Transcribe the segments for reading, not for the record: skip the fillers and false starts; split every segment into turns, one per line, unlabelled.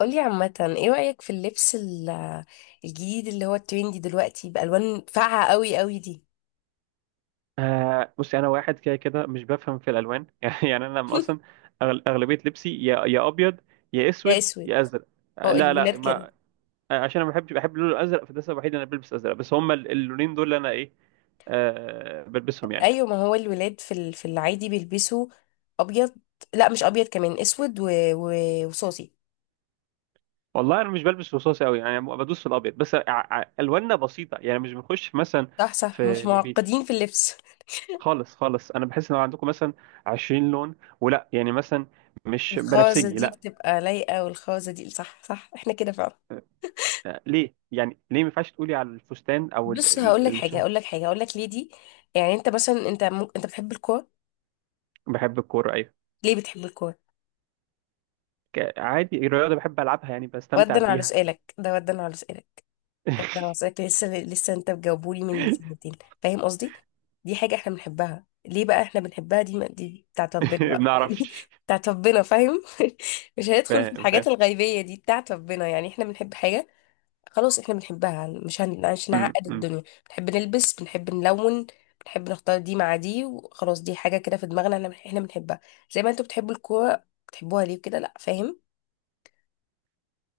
قولي عامة ايه رأيك في اللبس الجديد اللي هو الترندي دلوقتي بألوان فاقعة قوي قوي دي.
آه، بصي، انا واحد كده كده مش بفهم في الالوان. يعني انا لما اصلا اغلبيه لبسي يا ابيض يا
يا
اسود
اسود.
يا ازرق، آه،
هو
لا، لا،
الولاد كده.
ما آه، عشان انا ما بحبش بحب اللون الازرق، فده السبب الوحيد اللي انا بلبس ازرق، بس هما اللونين دول اللي انا ايه آه بلبسهم يعني.
ايوه، ما هو الولاد في في العادي بيلبسوا ابيض. لا، مش ابيض كمان، اسود و... وصوصي.
والله انا مش بلبس رصاصي قوي، يعني بدوس في الابيض بس. الواننا بسيطه، يعني مش بنخش مثلا
صح صح، مش
في نبيتي
معقدين في اللبس.
خالص خالص. انا بحس ان عندكم مثلا 20 لون، ولا يعني مثلا مش
الخازة
بنفسجي،
دي
لا.
بتبقى لايقة، والخازة دي صح صح احنا كده فعلا.
آه، ليه؟ يعني ليه ما ينفعش تقولي على الفستان او
بص هقول لك حاجة، هقول لك حاجة، هقول لك ليه دي. يعني انت مثلا انت بتحب الكورة.
بحب الكوره، ايوه.
ليه بتحب الكورة؟
عادي الرياضه بحب العبها، يعني بستمتع
ردا على
بيها.
سؤالك ده، ردا على سؤالك انا وصلت لسه، لسه انت بجاوبولي من سنتين. فاهم قصدي. دي حاجه احنا بنحبها، ليه بقى احنا بنحبها؟ دي بتاعت ربنا بقى
ما
يعني.
اعرفش.
بتاعت ربنا فاهم. مش هندخل في
فاهم،
الحاجات
فاهم.
الغيبيه دي، بتاعت ربنا، يعني احنا بنحب حاجه خلاص احنا بنحبها. مش
م-
هنعقد
م.
الدنيا. بنحب نلبس، بنحب نلون، بنحب نختار دي مع دي وخلاص. دي حاجه كده في دماغنا، احنا بنحبها، زي ما انتوا بتحبوا الكوره. بتحبوها ليه كده؟ لا فاهم.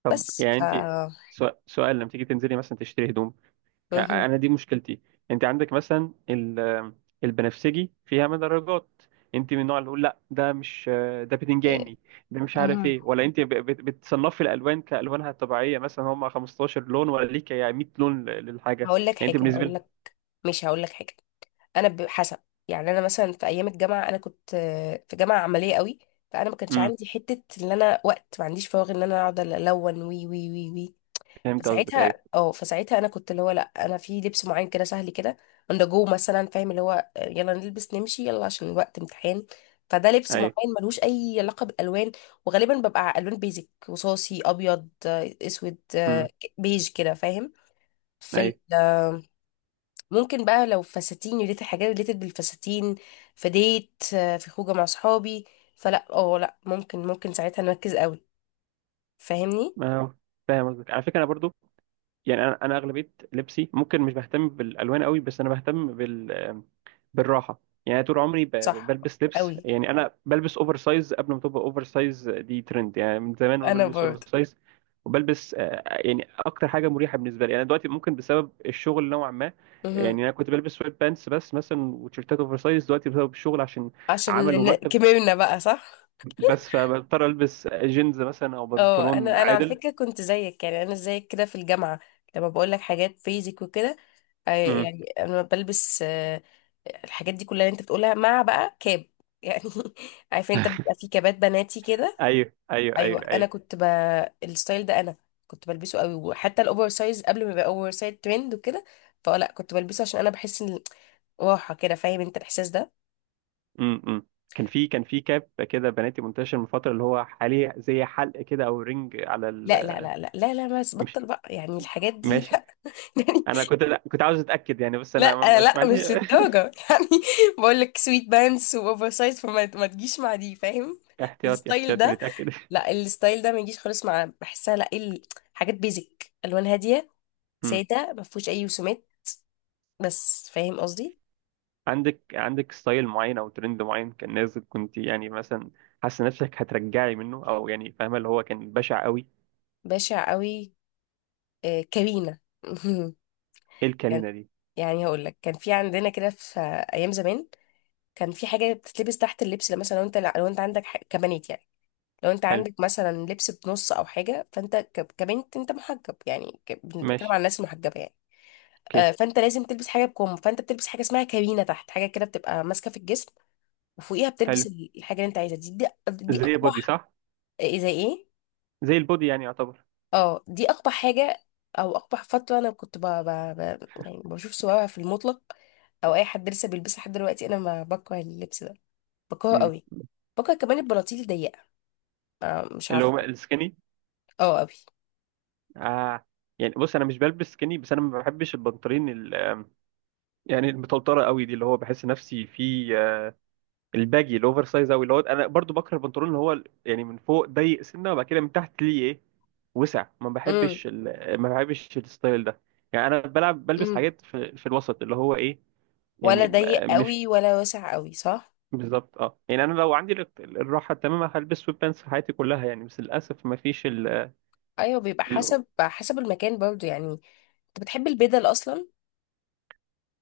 طب
بس
يعني انت، سؤال: لما تيجي تنزلي مثلا تشتري هدوم،
مهم.
انا دي مشكلتي. انت عندك مثلا البنفسجي فيها مدرجات، انت من النوع اللي يقول لا ده مش، ده
إيه،
بتنجاني، ده مش عارف
مهم.
ايه، ولا انت بتصنفي الالوان كالوانها الطبيعيه، مثلا هم 15 لون ولا ليك يعني 100 لون للحاجه،
هقول لك
يعني انت
حاجه،
بالنسبه
هقول
لك.
لك، ماشي هقول لك حاجه. انا حسب، يعني انا مثلا في ايام الجامعه انا كنت في جامعه عمليه قوي. فانا ما كانش
امم
عندي حته ان انا وقت ما عنديش فراغ ان انا اقعد الون وي وي وي وي.
فهمت قصدك. ايوه،
فساعتها انا كنت اللي هو، لا انا في لبس معين كده سهل كده اندر جو مثلا، فاهم اللي هو يلا نلبس نمشي يلا عشان الوقت امتحان. فده لبس
ايوه.
معين ملوش اي علاقه بالالوان، وغالبا ببقى الوان بيزك، رصاصي، ابيض، اسود،
امم،
بيج كده فاهم. في
ايوه.
ممكن بقى لو فساتين، ريليتد حاجات ريليتد بالفساتين، في ديت، في خروجه مع صحابي، فلا لا ممكن ساعتها نركز قوي. فاهمني.
ما هو فاهم قصدك، على فكره انا برضو. يعني انا اغلبيه لبسي ممكن مش بهتم بالالوان قوي، بس انا بهتم بالراحه. يعني أنا طول عمري
صح
بلبس لبس،
قوي،
يعني انا بلبس اوفر سايز قبل ما تبقى اوفر سايز دي ترند، يعني من زمان وانا
انا
بلبس اوفر
برضه.
سايز. وبلبس يعني اكتر حاجه مريحه بالنسبه لي. انا دلوقتي ممكن بسبب الشغل نوعا ما،
مهم.
يعني انا كنت بلبس سويت بانس بس مثلا وتيشيرتات اوفر سايز، دلوقتي بسبب الشغل عشان
عشان
عمل ومكتب،
كبرنا بقى. صح.
بس فبضطر البس جينز مثلا او
اه،
بنطلون
انا على
عادل.
فكره كنت زيك، يعني انا زيك كده في الجامعه، لما بقول لك حاجات بيزك وكده.
امم،
يعني انا بلبس الحاجات دي كلها اللي انت بتقولها، مع بقى كاب يعني. عارفه انت بيبقى في كابات بناتي كده.
ايوه، ايوه،
ايوه،
ايوه،
انا
ايوه.
كنت الستايل ده انا كنت بلبسه قوي، وحتى الاوفر سايز قبل ما يبقى اوفر سايز ترند وكده. فلا كنت بلبسه عشان انا بحس ان راحه كده. فاهم انت الاحساس ده.
امم، كان في كاب كده بناتي منتشر من فتره، اللي هو حاليا زي حلق كده او رينج على
لا لا
ال
لا لا لا لا، بس
مش
بطل بقى، يعني الحاجات دي
ماشي.
لا يعني.
انا كنت، لا، كنت عاوز اتاكد يعني، بس
لا
انا مش،
لا
ما عندي.
مش للدرجه يعني. بقول لك سويت بانس واوفر سايز، فما ما تجيش مع دي فاهم.
احتياطي
الستايل
احتياطي
ده،
نتاكد.
لا الستايل ده ما يجيش خالص مع بحسها، لا حاجات بيزك الوان هاديه،
امم
ساده ما فيهوش اي رسومات بس. فاهم قصدي.
عندك ستايل معين او ترند معين كان نازل، كنت يعني مثلا حاسه نفسك هترجعي منه، او يعني فاهمه اللي هو كان بشع قوي؟
بشع قوي، كابينة.
ايه
كان-
الكلينه دي؟
يعني هقول لك، كان في عندنا كده في ايام زمان كان في حاجه بتتلبس تحت اللبس. لو مثلا لو انت، عندك كبنات يعني، لو انت
حلو،
عندك مثلا لبس بنص او حاجه، فانت كبنت انت محجب يعني، بنتكلم عن
ماشي،
الناس المحجبه يعني.
اوكي.
فانت لازم تلبس حاجه بكم، فانت بتلبس حاجه اسمها كابينه تحت، حاجه كده بتبقى ماسكه في الجسم، وفوقيها
حلو،
بتلبس الحاجه اللي انت عايزها. دي
زي بودي
اقبح.
صح؟
إيه؟ زي ايه؟
زي البودي يعني يعتبر.
اه دي اقبح حاجه، او اقبح فتره انا كنت يعني بشوف صورها في المطلق، او اي حد لسه بيلبسها لحد دلوقتي، انا ما بكره اللبس ده، بكرهه
امم
قوي. بكره كمان البناطيل الضيقه، مش
اللي
عارفه.
هو السكيني.
اه قوي.
آه، يعني بص انا مش بلبس سkinny، بس انا ما بحبش البنطلون يعني المطلطره قوي دي، اللي هو بحس نفسي في الباجي الاوفر سايز قوي، اللي هو انا برضو بكره البنطلون اللي هو يعني من فوق ضيق سنه وبعد كده من تحت ليه ايه وسع.
امم،
ما بحبش الستايل ده. يعني انا بلعب بلبس
امم.
حاجات في الوسط، اللي هو ايه،
ولا
يعني
ضيق
آه، مش
قوي ولا واسع قوي، صح.
بالظبط، اه. يعني انا لو عندي الراحه التامه هلبس سويت بانس في حياتي كلها يعني، بس للاسف ما فيش.
ايوه، بيبقى حسب المكان برضو يعني. انت بتحب البدل اصلا.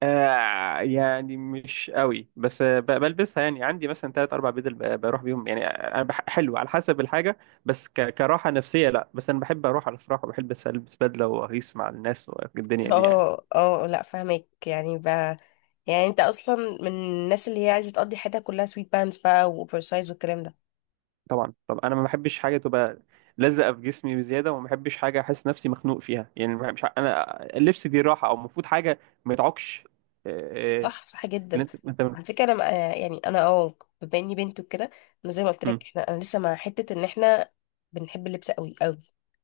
آه، يعني مش قوي، بس بلبسها يعني. عندي مثلا ثلاث اربع بدل، بروح بيهم يعني. انا حلو على حسب الحاجه، بس كراحه نفسيه لا. بس انا بحب اروح على الافراح وبحب البس بدله واغيس مع الناس والدنيا دي يعني.
اه لا فاهمك، يعني يعني انت اصلا من الناس اللي هي عايزه تقضي حياتها كلها سويت بانز بقى واوفر سايز والكلام ده.
طبعا. طب انا ما بحبش حاجه تبقى لزقه في جسمي بزياده، وما بحبش حاجه احس نفسي مخنوق فيها يعني. ما- مش ع- انا اللبس دي راحه، او المفروض حاجه ما يتعكش. آه، آه،
صح صح
اللي
جدا.
انت، انت.
على فكره انا يعني انا، بما اني بنت وكده، انا زي ما قلت
مم،
لك، احنا انا لسه مع حته ان احنا بنحب اللبس قوي قوي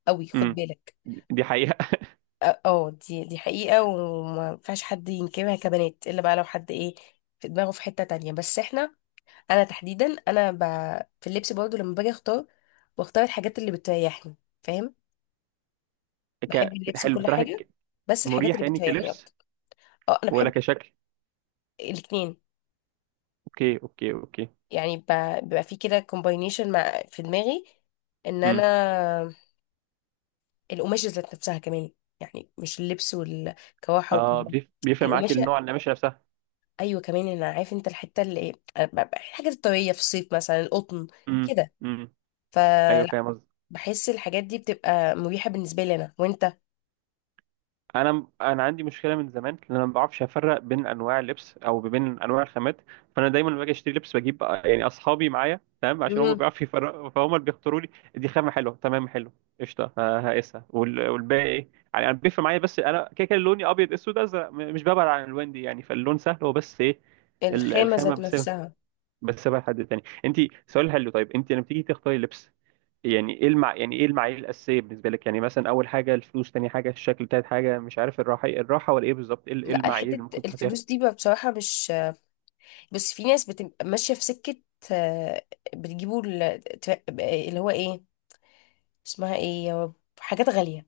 قوي، خد
مم.
بالك.
دي حقيقه.
دي حقيقه، وما ينفعش حد ينكرها كبنات، الا بقى لو حد ايه في دماغه، في حته تانية. بس احنا، انا تحديدا، انا في اللبس برضه، لما باجي اختار بختار الحاجات اللي بتريحني. فاهم، بحب اللبس
حلو
وكل حاجه،
بتراحك؟
بس الحاجات
مريح
اللي
يعني
بتريحني
كلبس
اكتر. اه انا
ولا
بحب
كشكل؟
الاتنين،
اوكي، اوكي، اوكي.
يعني بيبقى في كده كومباينيشن مع في دماغي ان
امم
انا القماشة ذات نفسها كمان، يعني مش اللبس والكواحة
اه،
وكمان
بيفرق معاك النوع،
القماشة.
النماشي نفسها.
ايوه كمان، انا عارف انت الحتة اللي ايه، أنا الحاجات الطبيعية في الصيف مثلا، القطن
امم،
كده،
امم، ايوه، فاهم
فبحس
قصدي.
الحاجات دي بتبقى مريحة بالنسبة لي انا وانت.
انا عندي مشكله من زمان، ان انا ما بعرفش افرق بين انواع اللبس او بين انواع الخامات. فانا دايما لما باجي اشتري لبس بجيب يعني اصحابي معايا تمام، عشان هم
مم.
بيعرفوا يفرقوا، فهم اللي بيختاروا لي. دي خامه حلوه، تمام، حلو، قشطه، هقيسها، والباقي ايه يعني. انا بيفرق معايا، بس انا كده كده لوني ابيض اسود ازرق، مش ببعد عن الالوان دي يعني. فاللون سهل، هو بس ايه
الخامة
الخامه
ذات
بس.
نفسها.
بس بقى حد تاني انت. سؤال حلو، طيب انت لما تيجي تختاري لبس، يعني ايه يعني ايه المعايير الاساسيه بالنسبه لك؟ يعني مثلا اول حاجه الفلوس، تاني حاجه الشكل، تالت حاجه مش عارف، الراحه، الراحه ولا ايه بالظبط؟ ايه
لا،
المعايير
حتة
اللي ممكن تحطيها؟
الفلوس دي بقى بصراحة مش، بس في ناس بتبقى ماشية في سكة، آه، بتجيبوا اللي هو ايه، اسمها ايه، يا رب، حاجات غالية.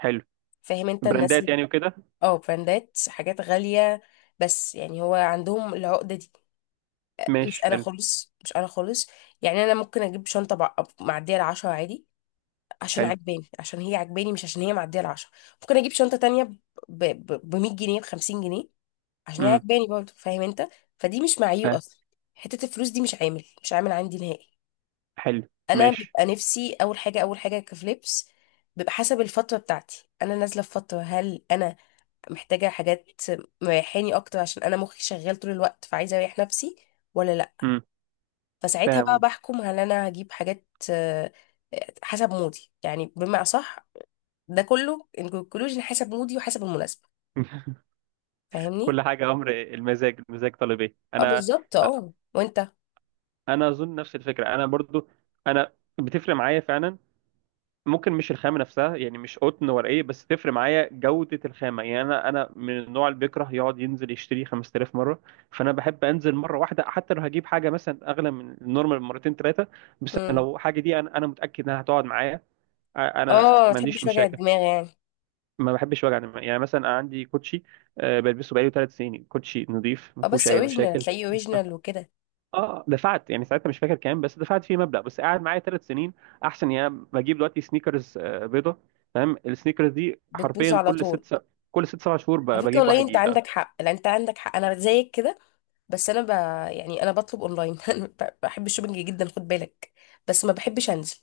حلو،
فاهم انت الناس
براندات
اللي،
يعني وكده.
اه، براندات، حاجات غالية، بس يعني هو عندهم العقدة دي. مش
ماشي،
انا
حلو،
خالص، مش انا خالص. يعني انا ممكن اجيب شنطة معدية العشرة عادي، عشان
حلو.
عجباني، عشان هي عجباني، مش عشان هي معدية العشرة. ممكن اجيب شنطة تانية ب 100 جنيه، ب 50 جنيه، عشان هي
امم
عجباني برضه، فاهم انت. فدي مش معيو
فاهم.
اصلا، حتة الفلوس دي مش عامل، عندي نهائي.
حلو،
انا
ماشي.
بيبقى نفسي اول حاجه، اول حاجه في لبس، بيبقى حسب الفتره بتاعتي. انا نازله في فتره هل انا محتاجه حاجات مريحاني اكتر عشان انا مخي شغال طول الوقت، فعايزه اريح نفسي ولا لا.
امم
فساعتها بقى
فاهم.
بحكم هل انا هجيب حاجات، حسب مودي، يعني بمعنى صح، ده كله انكلوجن حسب مودي وحسب المناسبه. فاهمني.
كل حاجه امر المزاج، المزاج طالب ايه.
اه
انا
بالظبط، اه. وانت.
انا اظن نفس الفكره، انا برضو. انا بتفرق معايا فعلا، ممكن مش الخامة نفسها يعني، مش قطن ورقية، بس تفرق معايا جودة الخامة. يعني أنا من النوع اللي بيكره يقعد ينزل يشتري 5000 مرة، فأنا بحب أنزل مرة واحدة، حتى لو هجيب حاجة مثلا أغلى من النورمال مرتين ثلاثة، بس
مم.
لو حاجة دي أنا متأكد إنها هتقعد معايا.
اه
أنا
ما
ما عنديش
تحبش وجع
مشاكل.
الدماغ يعني.
ما بحبش وجع دماغ، يعني مثلا أنا عندي كوتشي بلبسه بقالي 3 سنين، كوتشي نظيف ما
اه،
فيهوش
بس
أي
اوريجينال
مشاكل.
تلاقيه اوريجينال وكده.
اه دفعت يعني ساعتها، مش فاكر كام، بس دفعت فيه مبلغ، بس قاعد معايا 3 سنين احسن. يعني أنا بجيب دلوقتي سنيكرز بيضه، فاهم، السنيكرز دي
بتبوظ
حرفيا
على
كل
طول.
كل 6 7 شهور
على فكرة
بجيب
والله
واحد
انت
جديد.
عندك حق، لا انت عندك حق، انا زيك كده. بس انا يعني انا بطلب اونلاين. انا بحب الشوبينج جدا خد بالك، بس ما بحبش انزل،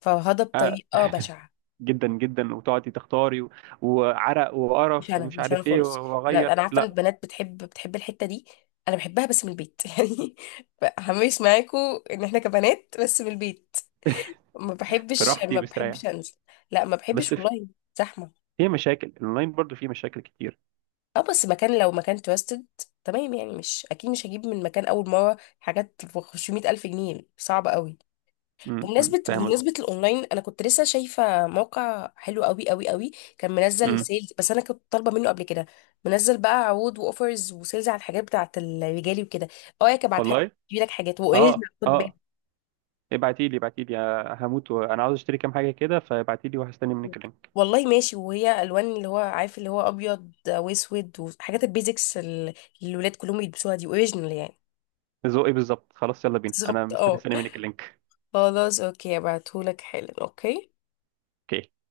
فهذا
آه،
بطريقة بشعة.
جدا جدا، وتقعدي تختاري وعرق
مش
وقرف
انا،
ومش
مش انا
عارف ايه
خالص. انا
واغير،
انا عارفة ان
لا.
البنات بتحب الحتة دي. انا بحبها بس من البيت يعني، همش معاكم ان احنا كبنات، بس من البيت. ما
في
بحبش،
راحتي
ما
مستريح،
بحبش انزل، لا ما بحبش
بس
والله، زحمة.
في مشاكل، الاونلاين برضو في مشاكل كتير.
اه بس مكان، لو مكان توستد تمام يعني، مش اكيد مش هجيب من مكان اول مره حاجات ب 500 الف جنيه، صعب قوي.
م- م،
بمناسبه
فاهم قصدي.
بمناسبه الاونلاين، انا كنت لسه شايفه موقع حلو قوي قوي قوي، كان منزل
م،
سيلز، بس انا كنت طالبه منه قبل كده. منزل بقى عروض واوفرز وسيلز على الحاجات بتاعه الرجالي وكده. اه يا كبعت حاجه،
والله،
تجيب لك حاجات واوريجنال
اه،
خد بالك.
اه. ابعتي لي، ابعتي لي، هموت وانا عاوز اشتري كام حاجه كده، فابعتي لي وهستني منك اللينك.
والله ماشي. وهي الوان اللي هو عارف، اللي هو ابيض واسود، وحاجات البيزكس اللي الولاد كلهم يلبسوها، دي اوريجنال يعني.
ذوقي بالظبط، خلاص، يلا بينا، انا
بالظبط،
مستني،
اه.
استنى منك اللينك.
خلاص اوكي، ابعتهولك حالا، اوكي.
اوكي.